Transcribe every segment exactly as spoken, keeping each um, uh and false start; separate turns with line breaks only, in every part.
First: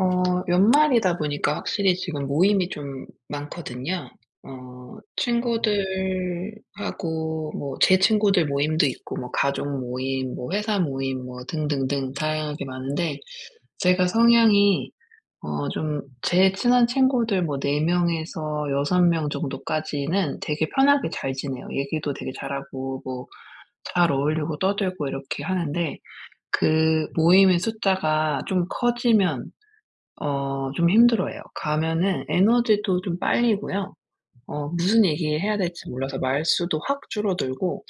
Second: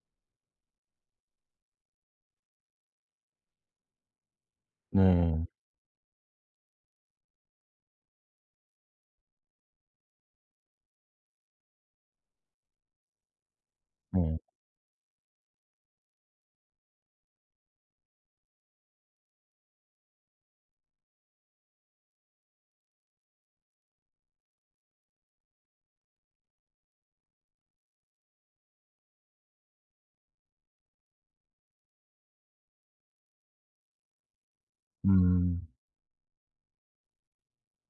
어 연말이다 보니까 확실히 지금 모임이 좀 많거든요. 어
네.
친구들하고 뭐 제 친구들 모임도 있고, 뭐 가족 모임, 뭐 회사 모임, 뭐 등등등 다양하게 많은데, 제가
네.
성향이 어 좀, 제 친한 친구들 뭐 네 명에서 여섯 명 정도까지는 되게 편하게 잘 지내요. 얘기도 되게 잘하고, 뭐 잘 어울리고 떠들고 이렇게 하는데, 그 모임의 숫자가 좀 커지면 어 좀 힘들어해요. 가면은 에너지도 좀 빨리고요. 어 무슨 얘기해야
음.
될지 몰라서 말수도 확 줄어들고,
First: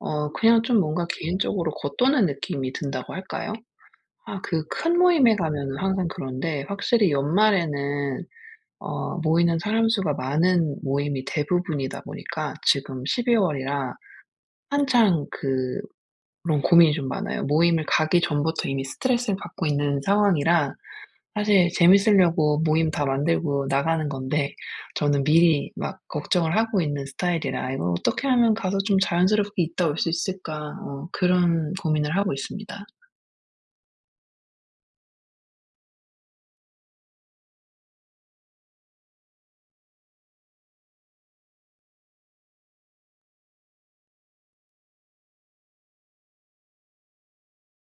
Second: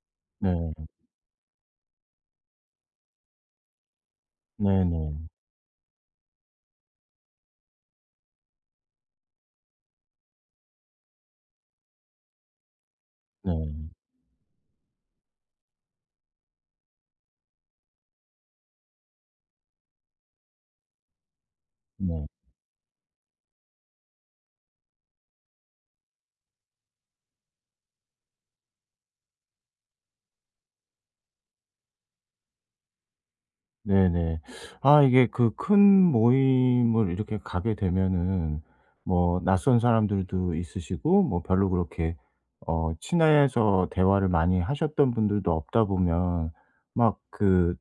어
네.
그냥 좀 뭔가 개인적으로 겉도는 느낌이 든다고 할까요? 아, 그 큰
네네.
모임에 가면은 항상 그런데, 확실히 연말에는 어 모이는 사람 수가 많은 모임이 대부분이다 보니까, 지금 십이
네.
월이라 한창 그 그런 고민이 좀 많아요. 모임을 가기 전부터 이미 스트레스를 받고 있는 상황이라, 사실
네.
재밌으려고 모임 다 만들고 나가는 건데, 저는 미리 막 걱정을 하고 있는 스타일이라, '이걸 어떻게 하면 가서 좀 자연스럽게 있다 올 수 있을까?' 어 그런 고민을 하고 있습니다.
네네. 아 이게 그 큰 모임을 이렇게 가게 되면은 뭐 낯선 사람들도 있으시고 뭐 별로 그렇게 어 친해서 대화를 많이 하셨던 분들도 없다 보면 막 그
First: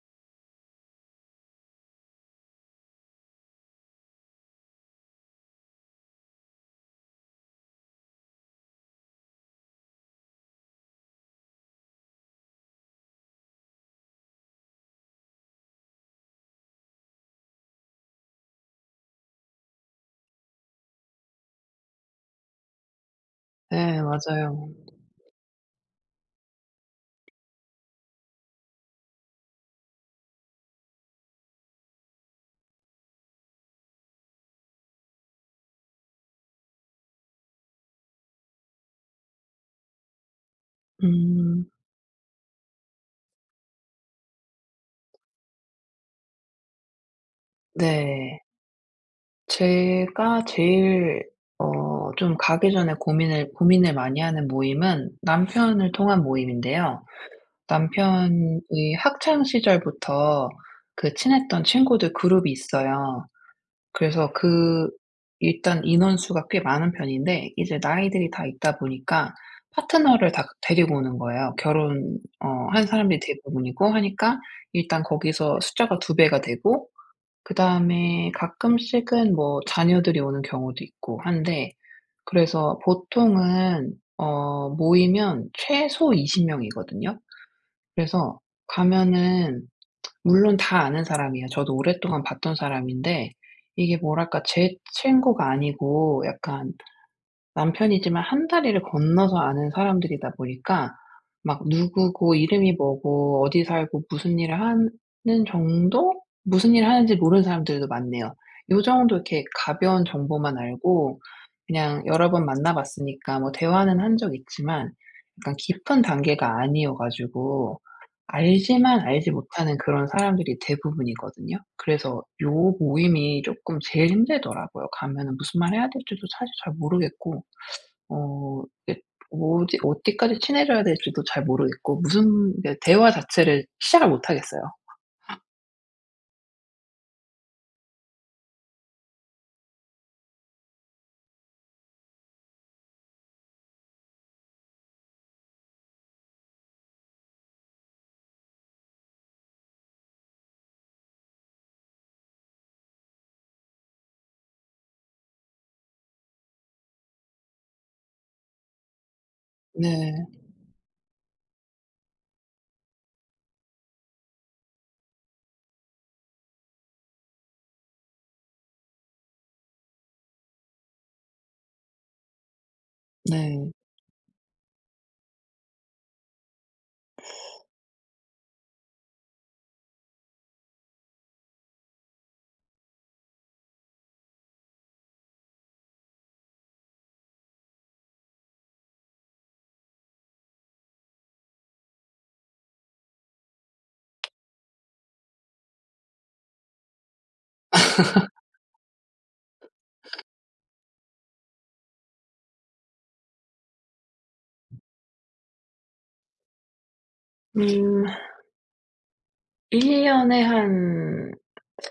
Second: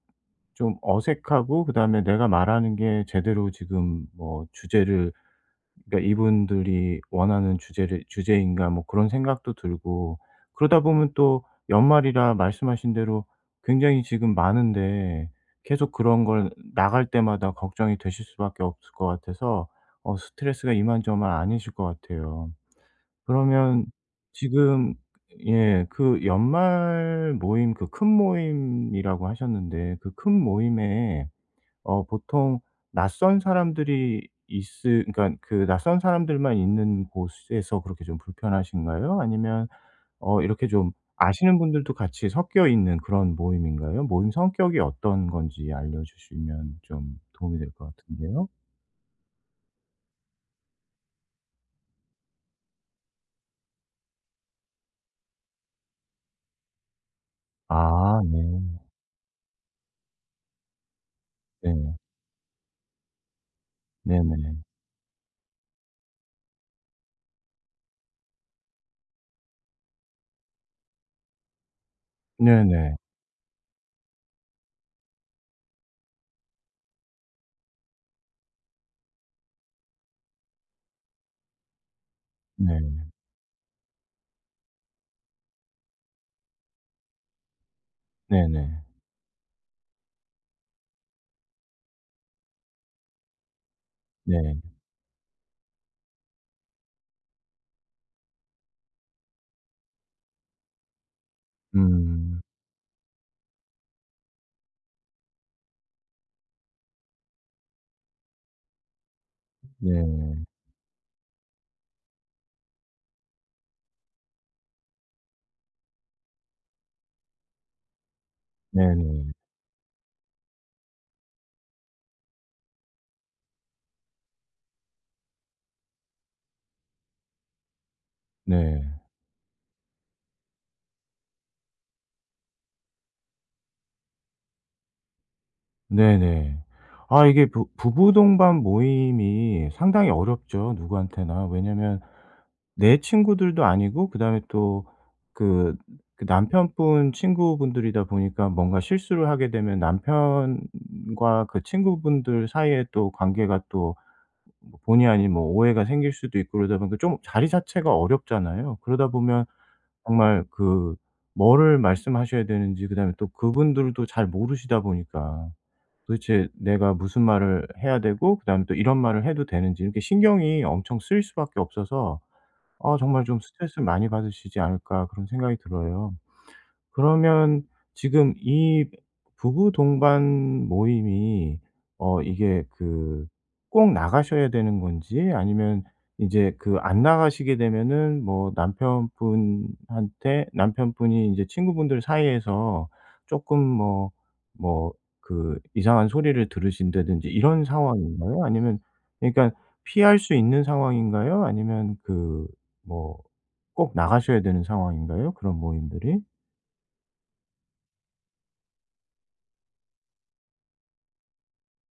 좀 어색하고, 그다음에 내가 말하는 게 제대로 지금 뭐 주제를, 그러니까 이분들이 원하는 주제를, 주제인가 뭐 그런 생각도 들고, 그러다 보면 또 연말이라 말씀하신 대로 굉장히 지금 많은데 계속 그런 걸 나갈 때마다 걱정이 되실 수밖에 없을 것 같아서 어 스트레스가 이만저만 아니실 것 같아요. 그러면
네, 맞아요.
지금 예 그 연말 모임, 그 큰 모임이라고 하셨는데 그 큰 모임에 어 보통 낯선 사람들이 있으 그러니까 그 낯선 사람들만 있는 곳에서 그렇게 좀 불편하신가요? 아니면 어 이렇게 좀 아시는
음.
분들도 같이 섞여 있는 그런 모임인가요? 모임 성격이 어떤 건지 알려주시면 좀 도움이 될 것
네.
같은데요.
제가 제일 어 좀 가기 전에 고민을 고민을 많이 하는 모임은 남편을 통한 모임인데요.
아 네.
남편의 학창 시절부터 그 친했던
네.
친구들 그룹이 있어요. 그래서
네네.
그 일단 인원수가 꽤 많은 편인데, 이제 나이들이 다 있다 보니까 파트너를 다 데리고 오는 거예요. 결혼 어 한
네네.
사람들이 대부분이고 하니까, 일단 거기서 숫자가 두 배가 되고, 그다음에 가끔씩은 뭐 자녀들이 오는 경우도 있고 한데, 그래서
네.
보통은 어 모이면 최소 스무 명이거든요. 그래서
네네.
가면은, 물론 다 아는 사람이에요. 저도 오랫동안 봤던 사람인데, 이게
네. 네,
뭐랄까
네,
제
네,
친구가 아니고, 약간 남편이지만 한 다리를 건너서 아는 사람들이다 보니까, 막 누구고,
음.
이름이 뭐고, 어디 살고, 무슨 일을 하는 정도? 무슨 일을 하는지 모르는 사람들도 많네요. 요 정도 이렇게 가벼운
네.
정보만 알고, 그냥 여러 번 만나 봤으니까 뭐 대화는 한 적 있지만, 약간 깊은 단계가 아니어 가지고, 알지만
네네.
알지 못하는 그런 사람들이 대부분이거든요. 그래서 요 모임이 쪼끔 제일 힘들더라고요. 가면은 무슨 말 해야 될지도 사실 잘 모르겠고, 어
네. 네.
이게 뭐지, 어디까지 친해져야 될지도 잘 모르겠고, 무슨 이게 대화 자체를 시작을 못 하겠어요.
네네. 아 이게 부 부부 동반 모임이 상당히 어렵죠, 누구한테나. 왜냐면 내 친구들도 아니고, 그다음에 또 그 그 남편분 친구분들이다 보니까 뭔가 실수를 하게 되면 남편과 그 친구분들 사이에 또 관계가 또뭐 본의 아닌 뭐 오해가 생길 수도 있고, 그러다 보니까 좀 자리 자체가 어렵잖아요. 그러다 보면
네.
정말 그 뭐를 말씀하셔야 되는지, 그다음에 또 그분들도 잘 모르시다 보니까. 도대체 내가 무슨 말을 해야 되고 그다음에 또 이런 말을 해도 되는지 이렇게 신경이 엄청 쓰일 수밖에 없어서 아 정말 좀
네.
'스트레스를 많이 받으시지 않을까.' 그런 생각이 들어요. 그러면 지금 이 부부 동반 모임이 어 이게 그 꼭 나가셔야 되는 건지, 아니면 이제 그 안 나가시게 되면은 뭐 남편분한테 남편분이 이제 친구분들 사이에서 쪼끔 뭐 뭐 그 이상한 소리를 들으신다든지 이런 상황인가요? 아니면 그러니까 피할 수 있는 상황인가요? 아니면 그 뭐 꼭 나가셔야 되는 상황인가요, 그런 모임들이?
음 일 년에 한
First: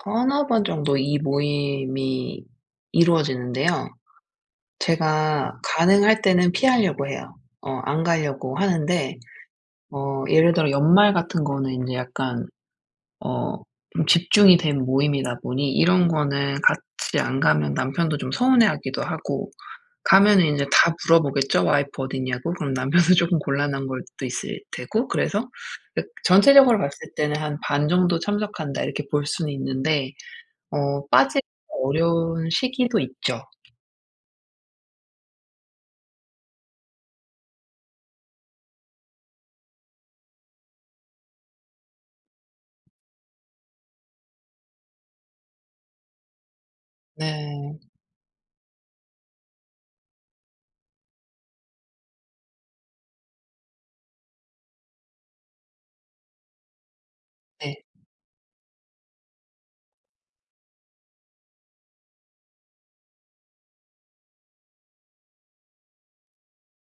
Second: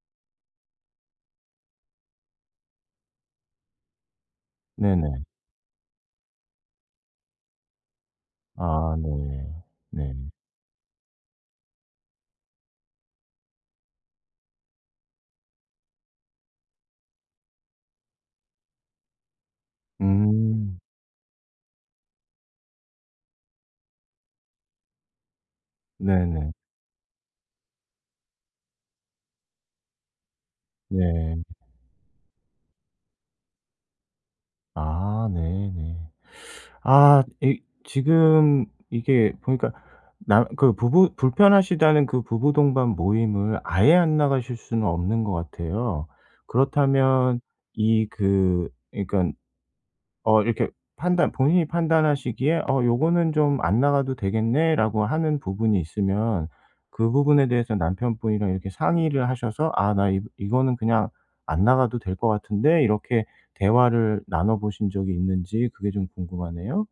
서너 번 정도 이 모임이 이루어지는데요.
네네.
제가 가능할 때는 피하려고 해요. 어 안 가려고
아
하는데,
네. 네.
어 예를 들어 연말 같은 거는 인제 약간 어 좀 집중이 된 모임이다 보니, 이런 거는 같이 안 가면 남편도 좀 서운해하기도 하고, 가면은 인제
음.
다 물어보겠죠. "와이프 어디냐고." 그럼 남편은 쪼끔 곤란한 것도 있을 테고, 그래서 그
네네.
전체적으로 봤을 때는 한 '반 정도 참석한다.' 이렇게 볼 수는 있는데, 어
네.
빠지기 어려운 시기도 있죠.
아 네네. 아 이 지금 이게 보니까 남 그 부부 불편하시다는 그 부부 동반 모임을 아예 안 나가실 수는 없는 것 같아요. 그렇다면
네.
이그그러니까 어 이렇게 판단 본인이 판단하시기에 '어 요거는 좀 안 나가도 되겠네.'라고 하는 부분이 있으면 그 부분에 대해서
네.
남편분이랑 이렇게 상의를 하셔서 "아 나 이 이거는 그냥 안 나가도 될 것 같은데." 이렇게 대화를 나눠 보신 적이 있는지 그게 좀 궁금하네요.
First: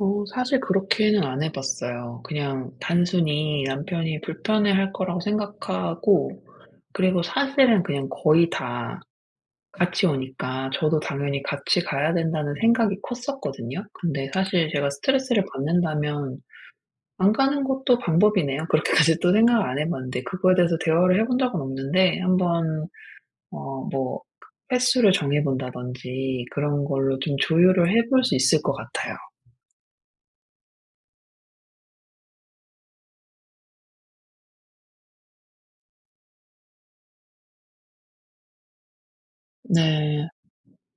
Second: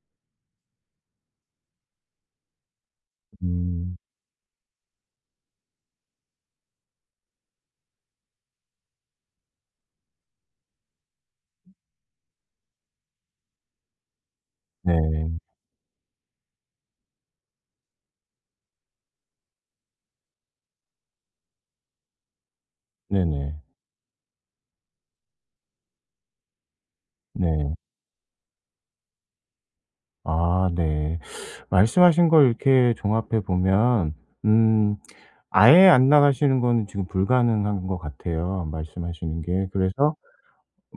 어 사실 그렇게는 안 해 봤어요. 그냥 단순히
음.
남편이 불편해할 거라고 생각하고, 그리고 사실은 그냥 거의 다 같이 오니까 저도 당연히 같이 가야 된다는 생각이 컸었거든요. 근데 사실 제가
네.
스트레스를 받는다면 안 가는 것도 방법이네요. 그렇게까지 또 생각을 안 해 봤는데, 그거에 대해서 대화를 해본 적은 없는데, 한번
네네.
어 뭐 횟수를 정해 본다든지 그런 걸로 좀
네.
조율을 해볼 수 있을 것 같아요.
아 네. 말씀하신 걸 이렇게 종합해 보면 음 아예 안 나가시는 거는 지금 불가능한 것 같아요, 말씀하시는 게. 그래서
네.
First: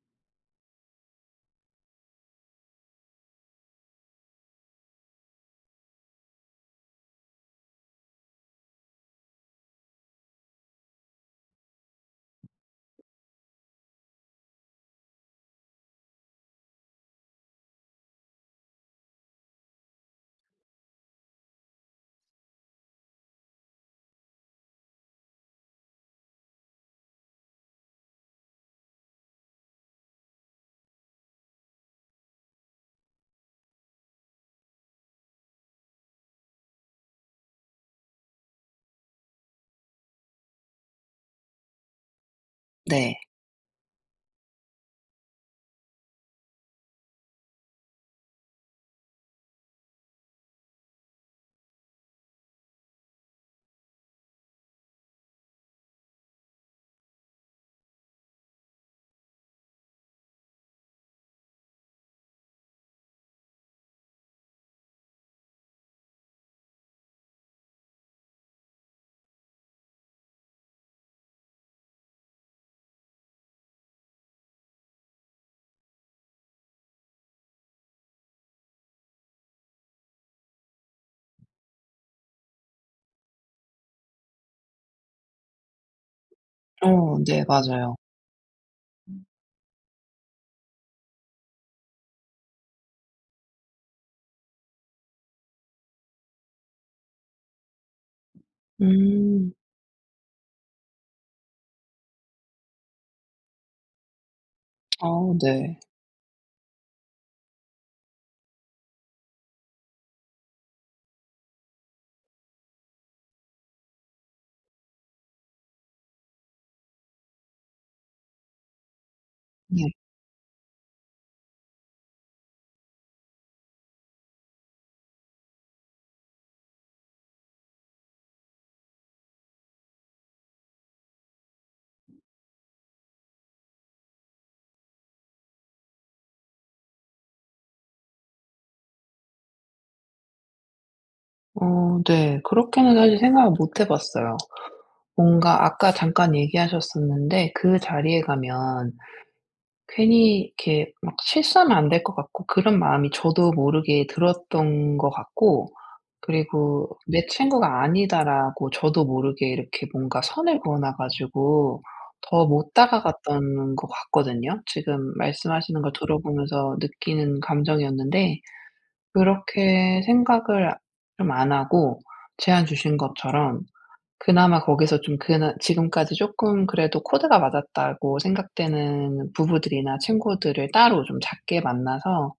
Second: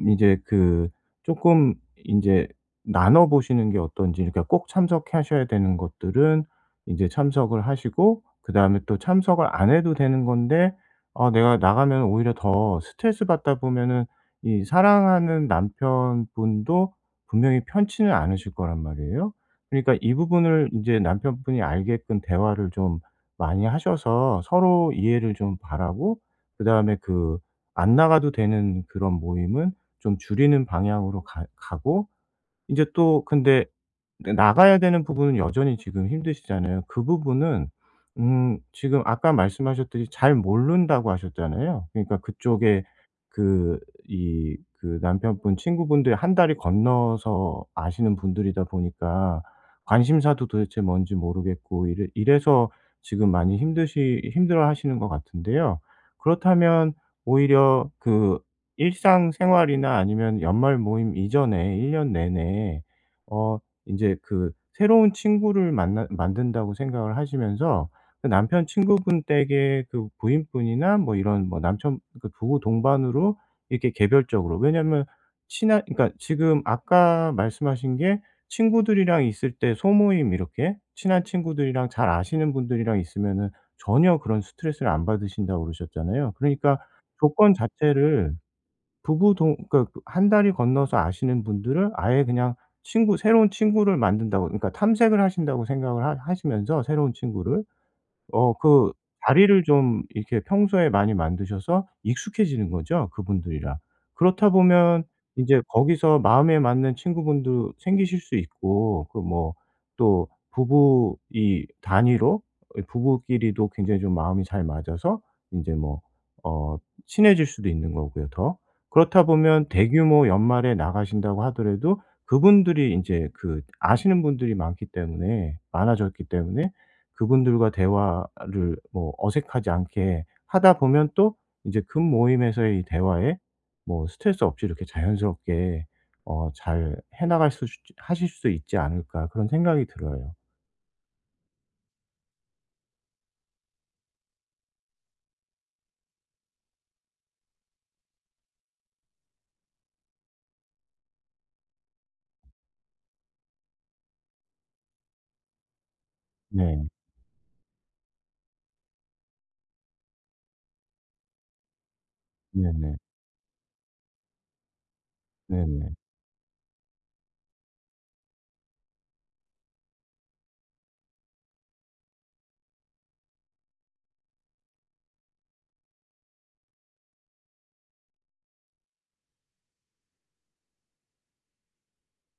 이제 그 조금 인제 나눠 보시는 게 어떤지, 그러니까 꼭 참석하셔야 되는 것들은 인제 참석을 하시고, 그다음에 또 참석을 안 해도 되는 건데 아 내가 나가면 오히려 더 스트레스 받다 보면은 이 사랑하는 남편분도 분명히 편치는 않으실 거란 말이에요. 그러니까 이 부분을 인제 남편분이 알게끔 대화를 좀 많이 하셔서 서로 이해를 좀 바라고, 그다음에 그 안 나가도 되는 그런 모임은 좀 줄이는 방향으로 가 가고 이제 또 근데 근데 나가야 되는 부분은 여전히 지금 힘드시잖아요. 그 부분은 음 지금 아까 말씀하셨듯이 잘 모른다고 하셨잖아요. 그러니까 그쪽에
네.
그 이 그 남편분 친구분들이 한 다리 건너서 아시는 분들이다 보니까 관심사도 도대체 뭔지 모르겠고 이래 이래서 지금 많이 힘드시 힘들어하시는 것 같은데요. 그렇다면 오히려 그 일상생활이나 아니면 연말 모임 이전에 일 년 내내 어 인제 그 새로운 친구를 만나 만든다고 생각을 하시면서 그 남편 친구분 댁의 그 부인분이나 뭐 이런 뭐 남편 그 부부 동반으로 이렇게 개별적으로, 왜냐면 친한, 그러니까 지금 아까 말씀하신 게 친구들이랑 있을 때 소모임 이렇게 친한 친구들이랑 잘 아시는 분들이랑 있으면은 전혀 그런 스트레스를 안 받으신다고 그러셨잖아요. 그러니까
어, 네.
조건
맞아요.
자체를 부부 동 그러니까 그 다리 건너서 아시는 분들을 아예 그냥 친구 새로운 친구를 만든다고, 그러니까 탐색을 하신다고 생각을 하시면서, 새로운 친구를. 어 그
음.
자리를 좀 이렇게 평소에 많이 만드셔서 익숙해지는 거죠, 그분들이랑. 그렇다 보면
어,
인제
네.
거기서 마음에 맞는 친구분도 생기실 수 있고, 그 뭐 또 부부 이 단위로 이 부부끼리도 굉장히 좀 마음이 잘 맞아서 인제 뭐 어 친해질 수도 있는 거고요, 더. 그렇다 보면
네.
대규모 연말에 나가신다고 하더라도 그분들이 인제 그 아시는 분들이 많기 때문에 많아졌기 때문에 그분들과 대화를 뭐 어색하지 않게 하다 보면 또 이제 금 모임에서의 이 대화에 뭐 스트레스 없이 이렇게 자연스럽게 어 잘 해 나갈 수 하실 수 있지 않을까 그런 생각이 들어요.
어, 네. 그렇게는 사실 생각을 못 해 봤어요. 뭔가 아까 잠깐 얘기하셨었는데, 그 자리에 가면 괜히 이렇게 막 실수하면 안 될 것 같고 그런 마음이 저도 모르게 들었던 것 같고,
네.
그리고 '내 친구가 아니다.'라고 저도 모르게 이렇게 뭔가 선을 그어놔 가지고 더 못
네네.
다가갔던 것 같거든요. 지금 말씀하시는
네네.
걸 들어보면서 느끼는 감정이었는데, 그렇게 생각을 좀 안 하고 제안 주신 것처럼, 그나마 거기서 좀 그나 지금까지 쪼끔 그래도 코드가 맞았다고 생각되는 부부들이나 친구들을 따로 좀 작게 만나서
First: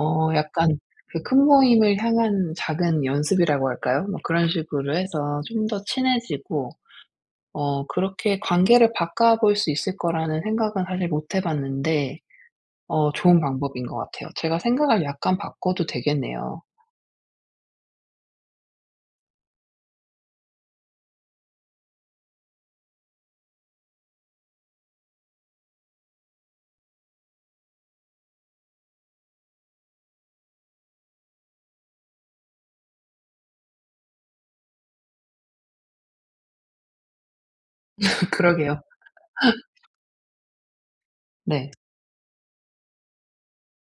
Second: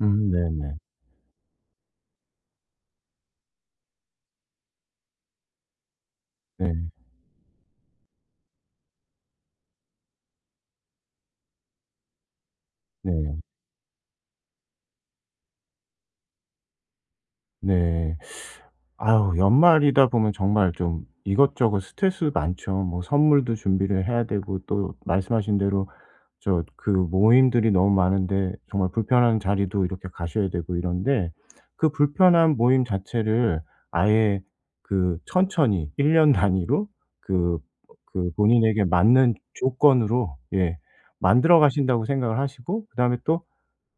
음
약간,
네네.
그 큰 모임을 향한 작은 연습이라고 할까요? 뭐 그런 식으로 해서 좀 더 친해지고,
네.
어 그렇게 관계를 바꿔볼 수 있을 거라는 생각은 사실 못해 봤는데, 어
네.
좋은 방법인 것 같아요. 제가 생각을 약간 바꿔도 되겠네요.
네. 아유 연말이다 보면 정말 좀 이것저것 스트레스 많죠. 뭐 선물도 준비를 해야 되고, 또 말씀하신 대로 저 그 모임들이 너무 많은데 정말 불편한 자리도 이렇게 가셔야 되고, 이런데 그 불편한 모임 자체를 아예 그 천천히 일 년 단위로 그 그
그러게요.
본인에게 맞는 조건으로 예 만들어
네.
가신다고 생각을 하시고, 그다음에 또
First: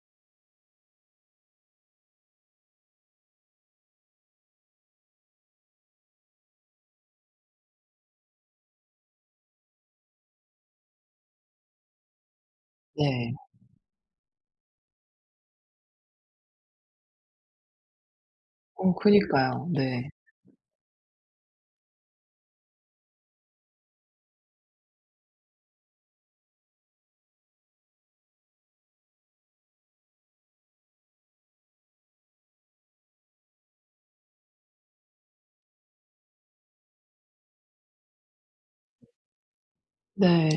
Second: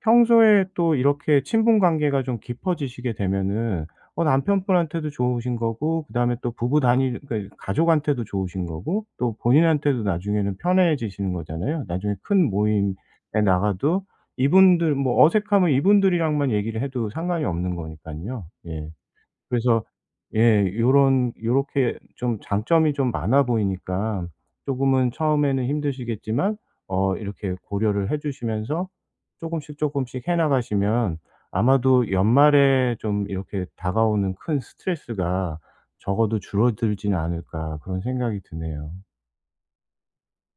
평소에 또 이렇게 친분 관계가 좀 깊어지시게 되면은 어 남편분한테도 좋으신 거고, 그다음에 또 부부 단위 그러니까 가족한테도 좋으신 거고, 또 본인한테도 나중에는 편해지시는 거잖아요. 나중에 큰 모임에
네.
나가도 이분들 뭐 어색하면 이분들이랑만 얘기를 해도 상관이 없는 거니깐요. 예.
어, 그니까요.
그래서
네.
예 요런 요렇게 좀 장점이 좀 많아 보이니까 조금은 처음에는 힘드시겠지만 어 이렇게 고려를 해 주시면서 조금씩 조금씩 해 나가시면 아마도 연말에 좀 이렇게 다가오는 큰 스트레스가 적어도 줄어들진 않을까 그런 생각이 드네요.
네.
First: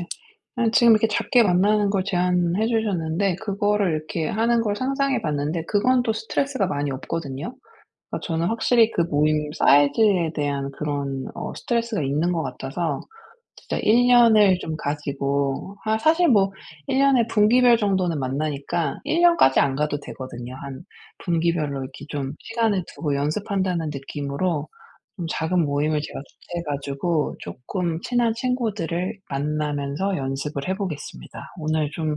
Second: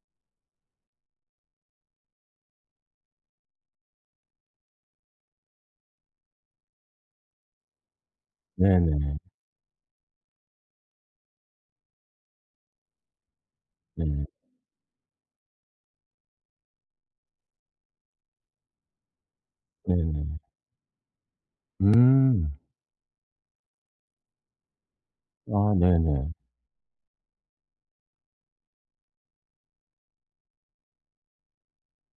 아, 지금 이렇게 작게 만나는 걸 제안해 주셨는데, 그거를 이렇게 하는 걸 상상해 봤는데 그건 또 스트레스가 많이 없거든요. 그러니까 저는 확실히 그
네네.
모임 사이즈에 대한 그런 어 스트레스가 있는 것 같아서, 진짜 일
네.
년을 좀 가지고, 아, 사실 뭐 일 년에 분기별 정도는 만나니까 일 년까지 안 가도
네네.
되거든요. 한 분기별로 이렇게 좀
음.
시간을 두고 연습한다는 느낌으로, 좀 작은
아
모임을 제가
네네.
주최해 가지고 쪼끔 친한 친구들을 만나면서 연습을 해 보겠습니다. 오늘 좀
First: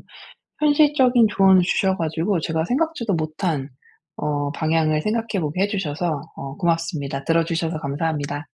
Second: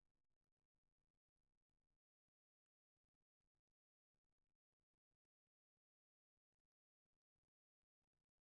현실적인 조언을 주셔 가지고 제가 생각지도 못한 어 방향을 생각해 보게 해 주셔서 어 고맙습니다. 들어 주셔서 감사합니다.